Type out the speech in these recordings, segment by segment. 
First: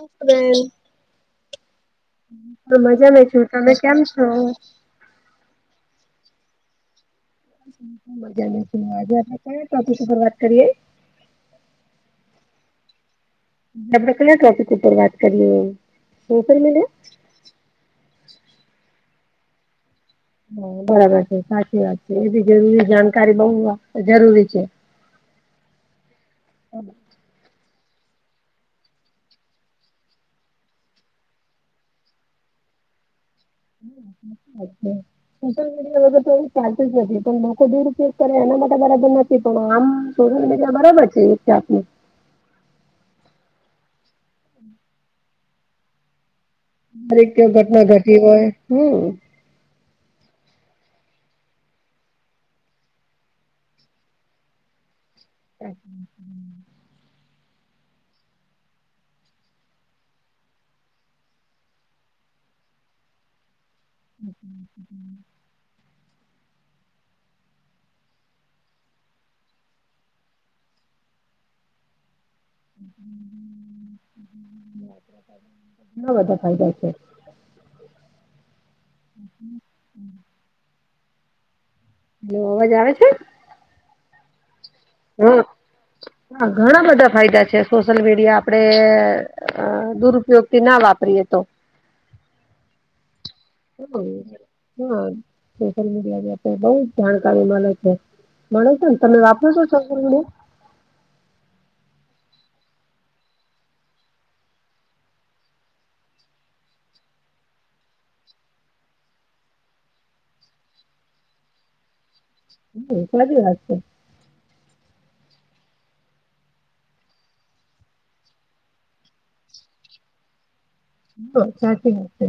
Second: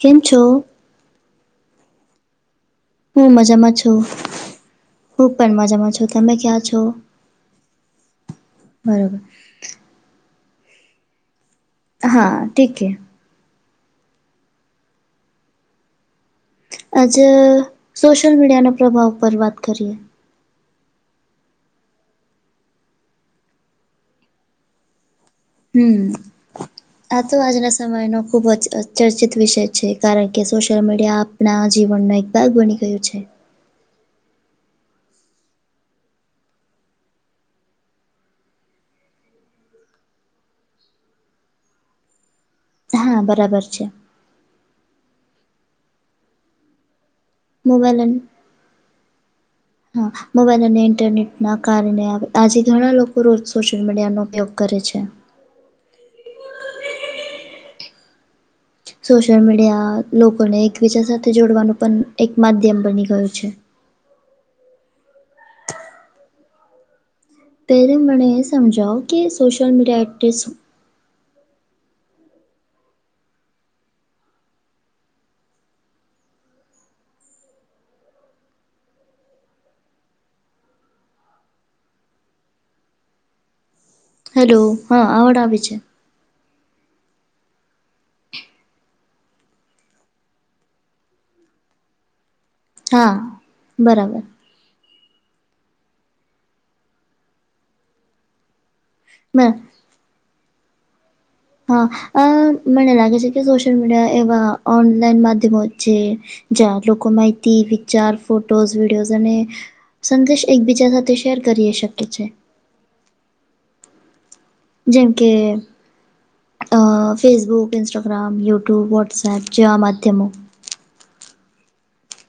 કેમ છો? મેં મજામાં છું, તમે કેમ છો? હું પણ મજામાં છું, તમે ક્યાં છો? મજામા છું. આજે બરોબર. આપણે કયા ટોપીક ઉપર વાત કરીએ? હા, ઠીક હે. આપડે કયા ટોપિક ઉપર વાત કરીએ? Social media? આજે સોશિયલ મીડિયાના પ્રભાવ પર વાત કરીએ. હા સાચી વાત છે, એ બી જરૂરી જાણકારી બો જરૂરી છે. હમમ આ તો આજ રસ સમયનો ખૂબ જ ચર્ચિત વિષય છે કારણ કે સોશિયલ મીડિયા આપણા જીવનનો એક ભાગ બની ગીયું છે. અચછા. સોશિયલ મીડિયા વગર તો ચાર્જ નથી, પણ લોકો દુરપયોગ કરે એના માટે બરાબર પણ આમ સોશિયલ મીડિયા બરાબર છે એક જાત નું હા, બરાબર છે. દરેક કય ઘટના મોબાઈલ અને ઘટી હોય હમમ. હા, મોબાઈલ અને ઇન્ટરનેટ ના કારણે આજે ઘણા લોકો રોજ સોશિયલ મીડિયાનો ઉપયોગ કરે છે. [unintelligible] સોશિયલ મીડિયા લોકોને એકબીજા સાથે જોડવાનું પણ એક માધ્યમ બની ગયું છે. [unintelligible] [unintelligible] પહેલે મને એ સમજાઓ કે સોશલ મીડિયા એટલે શું? હમમ. ઘણા બધા ફાયદા છે. હલો અવાજ આવે છે? હેલો, હા આવડ આવે છે. હા ઘણા બધા ફાયદા છે, સોશિયલ મીડિયા આપડે હા દુરુપયોગથી ના વાપરીએ તો હા. હમમ. બરાબર હા, સોશિયલ મીડિયા ની તો બો જ જાણકારી મળે છે, મળે તો ને તમે વાપરો બર છો સોશિયલ મીડિયા? હા, મને લાગે છે, કે સોશિયલ મીડિયા એવાં ઓનલાઈન માધ્યમો જ છે... જ્યાં લોકો માહિતી, વિચારો, ફોટોઝ, વિડિયોઝ અને... સંદેશ એકબીજા સાથે શેર કરી શકે છે. હા, ખાલી દીવા છે. [inaudible] જેમ કે. ફેસબુક, ઇન્સ્ટાગ્રામ, યુટ્યુબ, વોટ્સએપ જેવા માધ્યમો. હ સાચી વાત છે.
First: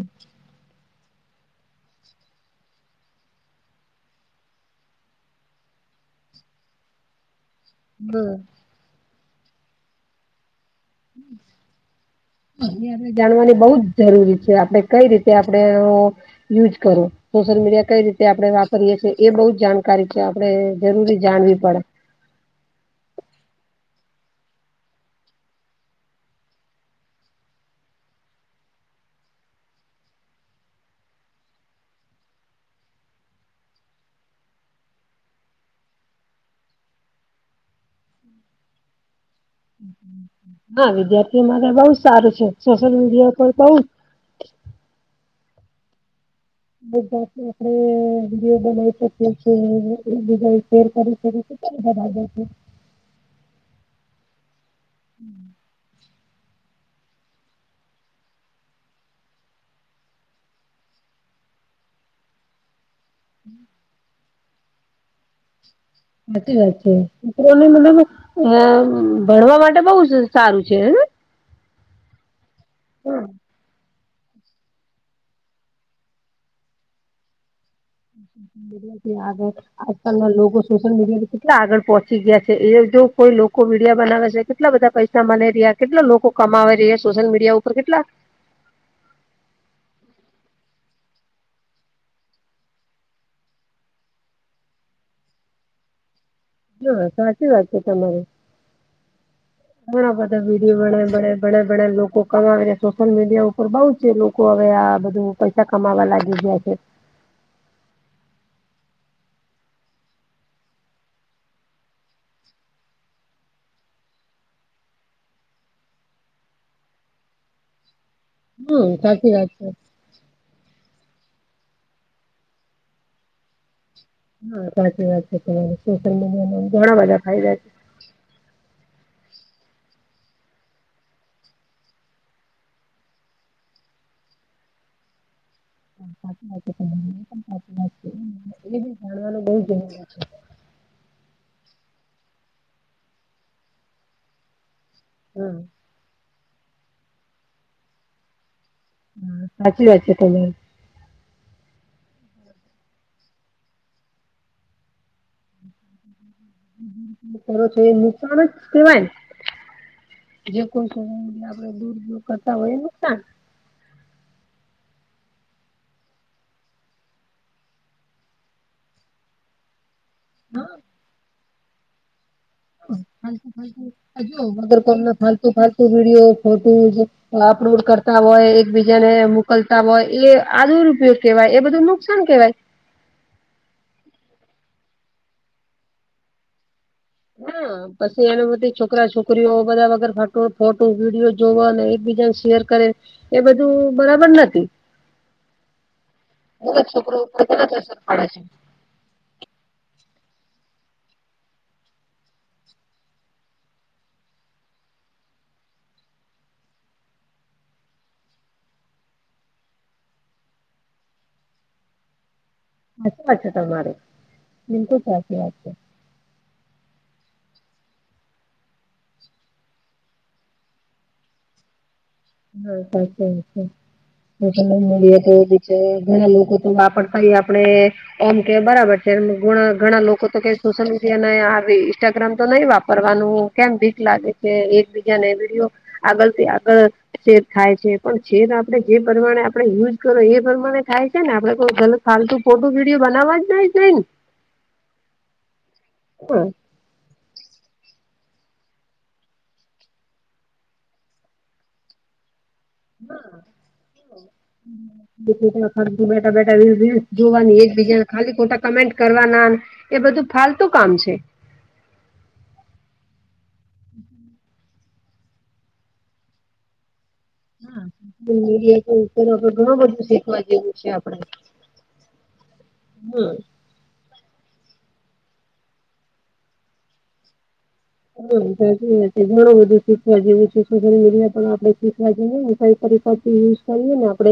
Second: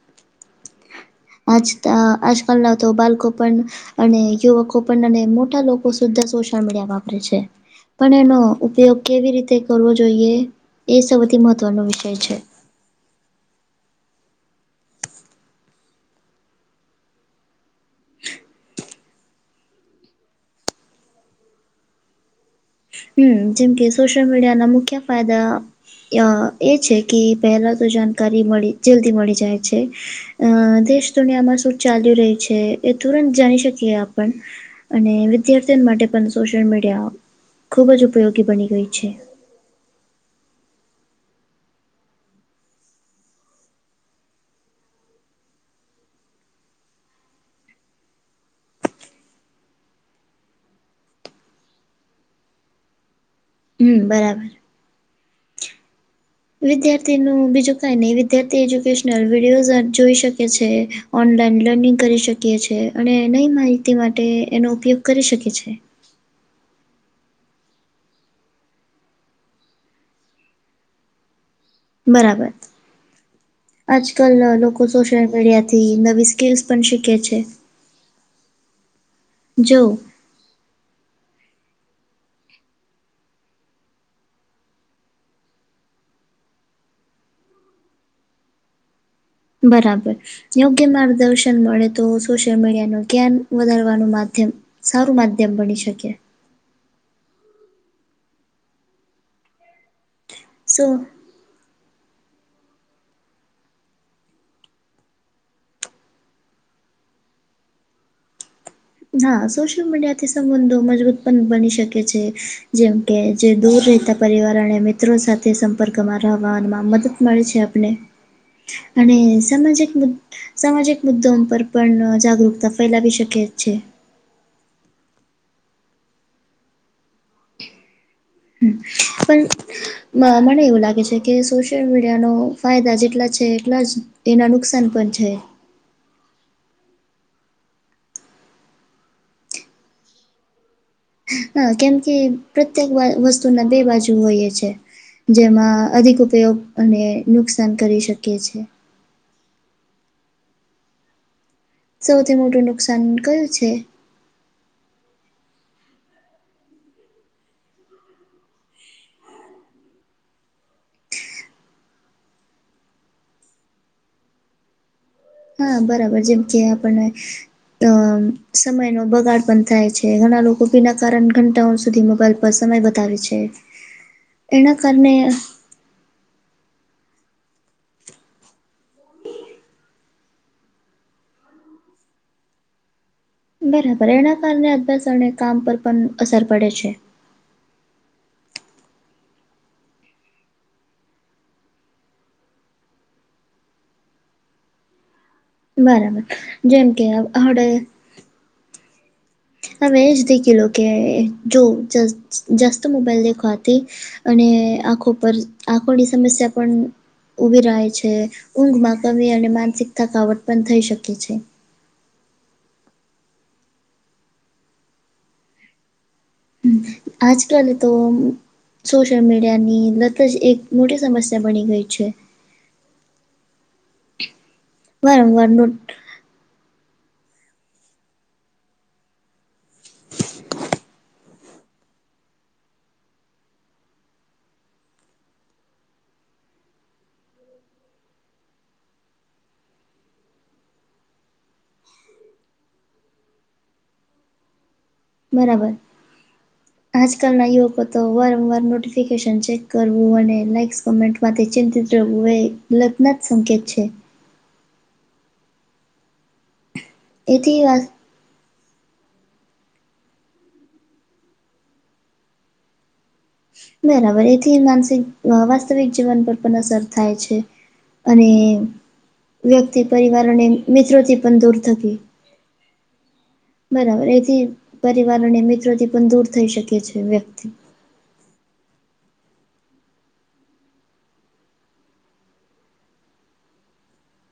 આજકાલના તો બાળકો પણ... અને યુવકો પણ અને મોટા લોકો સુધી સોશિયલ મીડિયા વાપરે છે. પણ છે એનો ઉપયોગ કેવી રીતે કરવો જોઈએ! એ સૌથી મહત્વનો વિષય છે. એ જાણવાની બહુ જ જરૂરી છે કે આપણે કઈ રીતે યુઝ કરવો. સોશિયલ મીડિયા કઈ રીતે આપણે વાપરીએ છીએ, એ બહુ જાણકારી છે આપણે જરૂરી જાણવી પડે. હા, જેમ કે સોશિયલ મીડિયાના મુખ્ય ફાયદા... એ છે કે પહેલાં તો જાણકારી જલ્દી મળી જાય છે. હા, દેશ-દુનિયામાં શું ચાલી રહ્યું છે એ તુરંત જાણી શકીએ આપણે. અને વિદ્યાર્થીઓ માટે પણ સોશિયલ મીડિયા... ખૂબ જ ઉપયોગી બની ગયું છે. હમ હમ, હા. [inaudible] હા, વિદ્યાર્થીઓ માટે બહુ જ સારું છે. સોશિયલ મીડિયા પણ બહુ..... ગુજરાતીમાં આપણે વિડિયો બનાવી શકીએ અને એકબીજા સાથે શેર કરી શકીએ. એ છે. [inaudible] હમ બરાબર... હમ.. [inaudible] વિદ્યાર્થીનું બીજું કાંઈ નહીં, વિદ્યાર્થીઓ એજ્યુકેશનલ વિડિયોઝ જોઈ શકે છે. ઓનલાઈન લર્નિંગ કરી શકીએ છીએ, અને નવી માહિતી માટે એનો ઉપયોગ કરી શકીએ છીએ. સાચી વાત છે, ભણવા માટે તો બહુ જ સારું છે. બરાબર.... હમ.. આજકાલ લોકો સોશિયલ મીડિયાથી નવી સ્કિલ્સ પણ શીખે છે. હા, જો આજકાલના લોકો.... હા, સોશિયલ મીડિયાથી કેટલા આગળ પહોંચી ગયા છે. એવું જે કોઈ લોકો વિડીયો બનાવે છે. કેટલા બધા પૈસા આગળ પહોંચી ગયા છે. અમારે ત્યાં કેટલાં લોકો કમાઈ રહ્યા છે. સોશિયલ મીડિયા પર કેટલા... બરાબર.. યોગ્ય માર્ગદર્શન મળે તો સોશિયલ મીડિયા નુ કેમ વધારવા નું માધ્યમ.... સારું માધ્યમ બની શકે. હા, સાચી વાત છે. તમારી ઘણા બધા વિડિયો સો બને છે. હા, ઘણા બધા લોકો કમાઈને સોશિયલ મીડિયા પર હવે આ બધું પૈસા કમાવવા લાગી ગયા છે. હા, સોશિયલ મીડિયાથી સંબંધો મજબૂત પણ બની શકે છે, જેમ કે, જે દૂર રહેતા પરિવાર અને મિત્રો સાથે સંપર્કમાં રહેવામાં મદદ મળે છે. હમ્મ અને સાચી વાત છે. સામાજિક મુ... સામાજિક મુદ્દાઓ પર પણ જાગૃતિ ફેલાવી શકે છે. હા, સાચી વાત છે તમારી સોશિયલ મીડિયાના ઘણા બધા ફાયદા છે. હમ પણ. મને એવું લાગે છે કે સોશિયલ મીડિયાના ફાયદા જેટલા છે, એટલા જ... એના નુકસાન પણ છે. [inaudible] એ બી જાણવાનું બવ જરૂરી છે. હ કેમ કે પ્રત્યેક બા વસ્તુના બે બાજુ હોઈએ છે હા જેમાં અધિક ઉપયોગ અને નુકસાન કરી શકીએ છે. સાચી વાત છે તમે સૌથી મોટું નુકસાન કયું છે? [unintelligible] કરો છો એ નુકસાન જ કેવાય ને જે કોઈ [unintelligible] આપડે [unintelligible] કરતા હોય એ નુકસાન હા બરાબર જેમ કે આપણને ત સમયનો બગાડ પન થાય છે ઘણા લોકો બીના કારણ ઘંટાઓ સુધી મોબાઈલ પર સમય બતાવે છે ફાલતુ ફાલતુ એના કારને એ વિડીયો ફોટોઝ અપલોડ કરતા હોય એકબીજાને મોકલતા હોય એ આ દુરપયોગ કેવાય એ બધું નુકસાન કેવાય. બરાબર એના કારણે અભ્યાસ અણે કામ પર પન અસર પડે છે. હાં પછી એના બધી છોકરા છોકરીઓ બધા વગર ફટો ફોટો વિડીયો જોવા ને એકબીજાને શેર કરે. એ બધું બરાબર નથી બરાબર ભલે જેમ કે છોકરો હડે [unintelligible] અડે છે. હમે જ દેખેલો કે જો જ જસ્ત મોબાઈલ દેખવાથી અને આંખો પર આંખોની સમસ્યા પણ ઊમીરાય છે ઊંઘમાં કમી અને માનસિક થકાવટ પન થઈ શકે છે. સાચી વાત છે તમારે બિલકુલ સાચી વાત છે. હમ્મ આજકાલ તો સોશિયલ મીડિયાની લત જ એક મોટી સમસ્યા બણી ગઈ છે. [unintelligible] વારંવાર નોટ ઘણા લોકો તો આપડ કઈ આપડે એમ કેય બરાબર છે ગ ઘણા લોકો તો કે સોશલ મિ ડિયા ને આવી ઇન્સ્ટાગ્રામ તો નઈ વાપરવાનું કેમ બીક લાગે છે એકબીજાને વિડીયો આગળથી આગળ છેદ ખાય છે પણ છેદ આપડે જે પ્રમાણે આપડે યુઝ કરો એ પ્રમાણે થાય છે ને આપડે કોઈ ગલત ફાલતુ ફોટો વિડીયો બનાવવા જ નઈ દેય ને બરાબર. હાં આજકાલના યુવકો તો વારંવાર નોટિફિકેશન ચેક કરવું અને લાઈક્સ કોમેન્ટ માતે ચિંતિત રેહવું એ લતનો જ સંકેત છે. [unintelligible] બેઠા બેઠા રીલ્સ જોવાની એથી વાત એકબીજા ખાલી ખોટા કમેન્ટ કરવાનાને એ બધું ફાલતું કામ છે. બરાબર એથી માનસિક વાસ્તવિક જીવન પર પન અસર થાય છે. હાં. અને તો મીડિયા તો ઉપર આપણે ઘણાં વ્યક્તિ બધું પરિવાર શીખવા અને જેવું છે આપડે મિત્રોથી પણ દૂર થકી હાં બરાબર એથી પરિવાર અને મિત્રોથી પન દૂર થઈ શકે છે વ્યક્તિ [unintelligible] ઘણું બધું શીખવા જેવું છે [unintelligible] પણ આપડે શીખવા જઈએ ને [unintelligible] યુઝ કરીએ ને આપડે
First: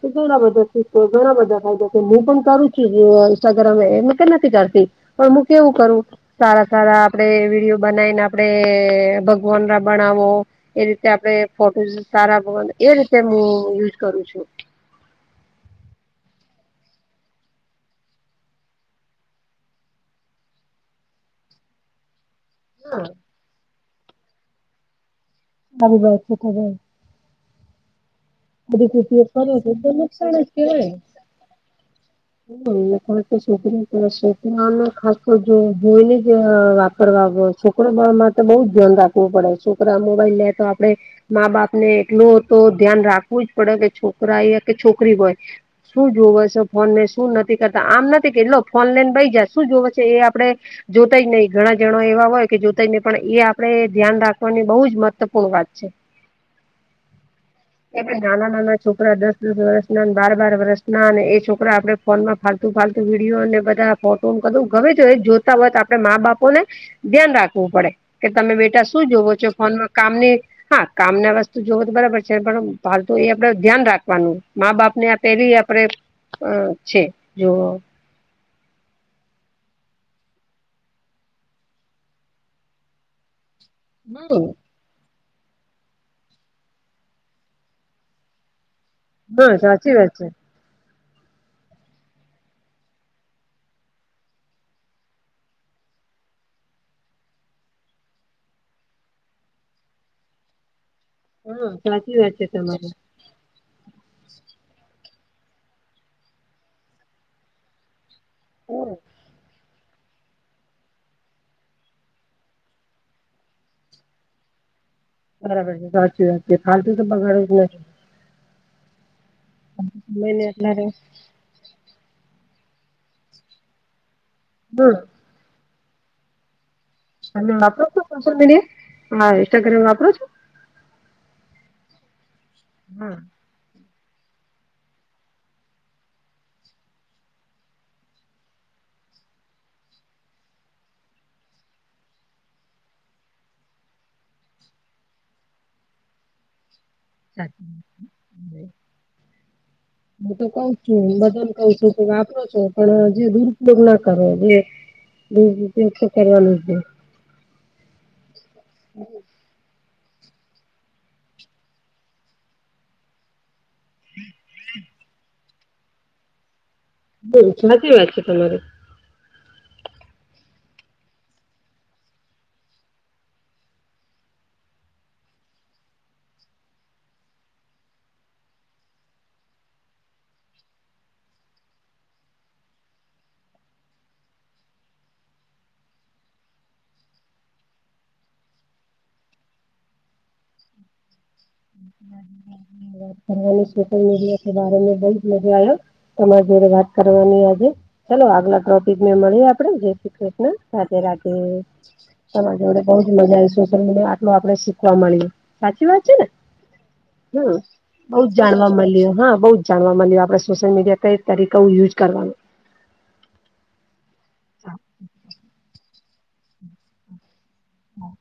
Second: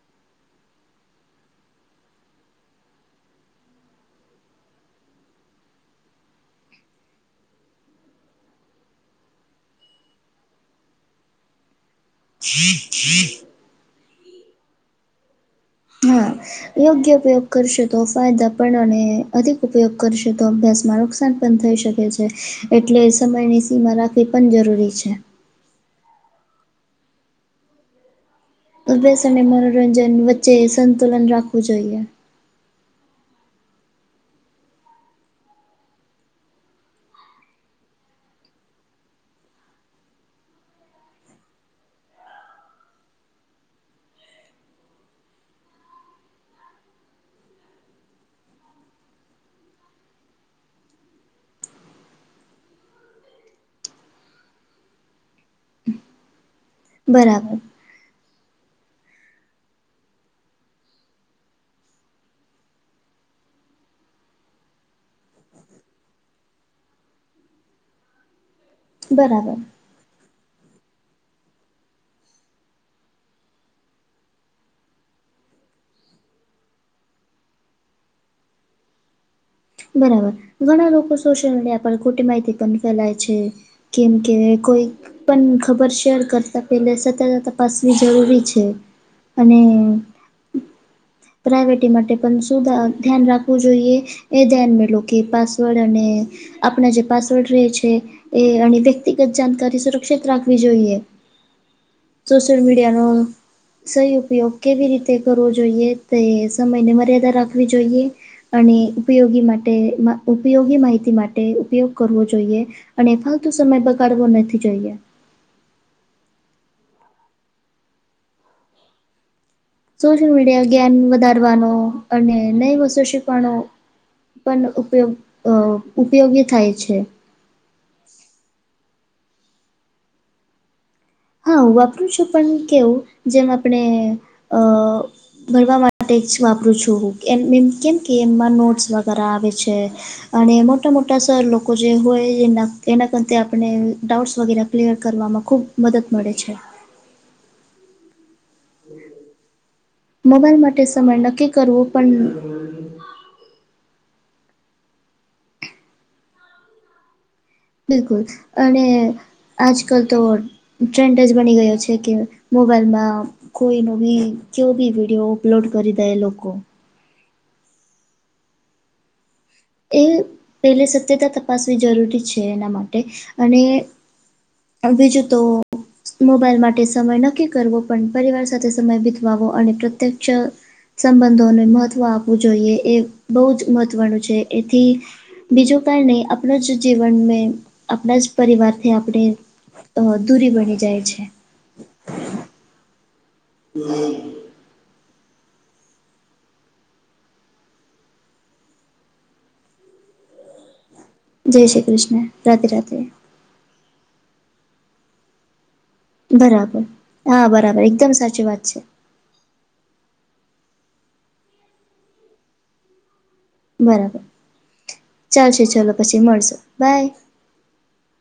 તો ઘણા બધા સીખ ઘણા બધા ફાયદા છે હું પણ કરું છું ઇન્સ્ટાગ્રામ એ કે નથી કરતી પન હું કેવું કરુ સારા સારા આપડે વિડીયો બનાવીને, આપડે ભગવાનના બનાવો એ રીતે આપડે. ફોટોઝ તારા ગુણ ભગવન એ રીતે હું યુઝ કરું છું. હા. યોગ્ય ઉપયોગ કરશો તો ફાયદા પણ અને અધિક ઉપયોગ કરશો તો અભ્યાસમાં નુકસાન. પણ થઈ શકે છે, એટલે હા સમયની સીમા રાખવી પણ જરૂરી છે. [unintelligible] અધિક અભ્યાસ ઉપયોગ કરો અને છો, એ મનોરંજન નુકસાન જ વચ્ચે કેહેવાય. સંતુલન રાખવું જોઈએ. હ, એને ક કે છોકરી છોકરાને ખાસ તો જો ધોઈને જ વાપરવા. છોકરો માટે તો બઉ જ ધ્યાન રાખવું પડે, છોકરા મોબાઈલ લે તો આપડે. મા બાપ ને, એટલુ તો ધ્યાન રાખવું જ પડે કે, છોકરા એ કે છોકરી હોય. શું જોવે છે, ફોન ને શું નથી કરતા, આમ નથી કે, લો ફોન લઈને બઈ જાય શું જોવે છે, એ આપડે જોતા જ નહીં, ઘણા જણા એવા હોય કે, જોતા નહીં, પણ એ આપણે ધ્યાન રાખવાની બહુ જ મહત્વપૂર્ણ વાત છે. બરાબર. એટલે નાના-નાના છોકરા દસ-દસ વર્ષના, બાર-બાર વર્ષના અને એ છોકરા આપડે ફોન માં ફાલતું ફાલતું વિડીયો ને, બધા ફોટો કધું ગમે તે એ જોતા હોય તો, આપડે મા બાપો ને ધ્યાન રાખવું પડે કે, તમે બેટા શું જોવો છો, બરાબર ફોનમાં કામની. હા, કામ ના વસ્તું જોવો તો બરાબર છે, પણ ફાલતુ એ આપડે ધ્યાન રાખવાનું, મા-બાપ ને આ પેલી આપડે હ, છે જો. બરાબર, ઘણા લોકો સોશિયલ મીડિયા પર ખોટી માહિતી પણ ફેલાય છે. કેમ કે હમ કોઈક પણ ખબર શેર કરતા, પેલા સતત તપાસવી જરૂરી છે. હા અને સાચી વાત છે પ્રાઇવેટી માટે પણ શું ધ્યાન રાખવું જોઈએ? એ ધ્યાનમાં લો કે, પાસવર્ડ અને આપણા જે પાસવર્ડ રહેે છે, એ અને વ્યક્તિગત જાણકારી સુરક્ષિત રાખવી જોઈએ. હા સાચી વાત છે સોશિયલ તમારી મિડિયાનો. સહી ઉપયોગ કેવી રીતે કરવો જોઈએ તે, સમયને મર્યાદા રાખવી જોઈએ. અને હમ ઉપયોગી માટે ઉપયોગી માહિતી માટે ઉપયોગ કરવો જોઈએ. અને ફાલતુ સમય બગાડવો નથી જોઈએ. બરાબર છે, સાચી વાત છે, ફાલતુ તો બગાળવું જ ન જોઈએ. સોશિયલ સમય ને મીડિયા અત્યારે જ્ઞાન વધારવાનો અને નઈ વસ્તુ શીખવાનો. પણ હમ ઉપયોગ અ ઉપયોગી થાય છે. તમે વાપરો છો, સોશિયલ મીડિયા હા ઈન્સ્ટાગ્રામ વાપરો છો? હા, હું વાપરું છું, પણ કેવું હા જેમ આપણે. અ [inaudible] ભણવા માટે જ વાપરું છું, હું એમ એમ કેમ કે એમમાં નોટ્સ વગેરે આવે છે. અને મોટા મોટા સર લોકો જે હોય, એ એના કર આપણે ડાઉટસ વગેરે. ક્લિયર કરવામાં ખૂબ મદદ મળે છે. સાચ. મોબાઈલ માટે છું સમય બધાને નક્કી કઉ કરવો છું કે પણ વાપરો છો પણ જે દુરુપયોગ ના કરવો જોઈએ, દુરુપયોગ તો કરવાનું જ નઈ. બિલકુલ અને અને આજકાલ તો ટ્રેન્ડ જ બની ગયો છે કે, મોબાઈલમાં કોઈ નો બી કેવો બી વિડીયો અપલોડ કરી દે લોકો. બહુ સાચી વાત છે તમારી. એ પહેલે સત્યતા તપાસવી જરૂરી છે એના માટે અને આમ બીજું તો મોબાઈલ માટે સમય નક્કી કરવો પણ પરિવાર સાથે સમય બીતવાવો અને પ્રત્યક્ષ સંબંધોને મહત્ત્વ આપવું જોઈએ એ બહુ જ મહત્વનું છે એથી બીજું કઈ નહીં આપનું જ જીવન મે આપણા જ પરિવારથી આપણે અહ અધૂરી બની જાય છે. [unintelligible] અને સોશયલ મીડિયા કે બાર મે બહુત મઝા આયો તમારા જોડે વાત કરવાની આજે ચાલો આગલા ટ્રોપિક મે મળીએ આપડે જય શ્રી કૃષ્ણ રાધે રાધે. હા જય શ્રી કૃષ્ણ તમારા રાધે જોડે રાધે બહું જ મજા આવી સોશિયલ મીડિયા આટલું આપડે શીખવા મળયુ સાચી વાત? છે ને? બરાબર હા બરાબર એકદમ સાચી વાત છે. લિયો હા બઉુ જ જાણવા મળ્યું આપડણે સોશિયલ મીડિયા કઈ તરીકે યુઝ કરવા નો. બરાબર ચાલશે ચલો પછી મળશું બાય. હા.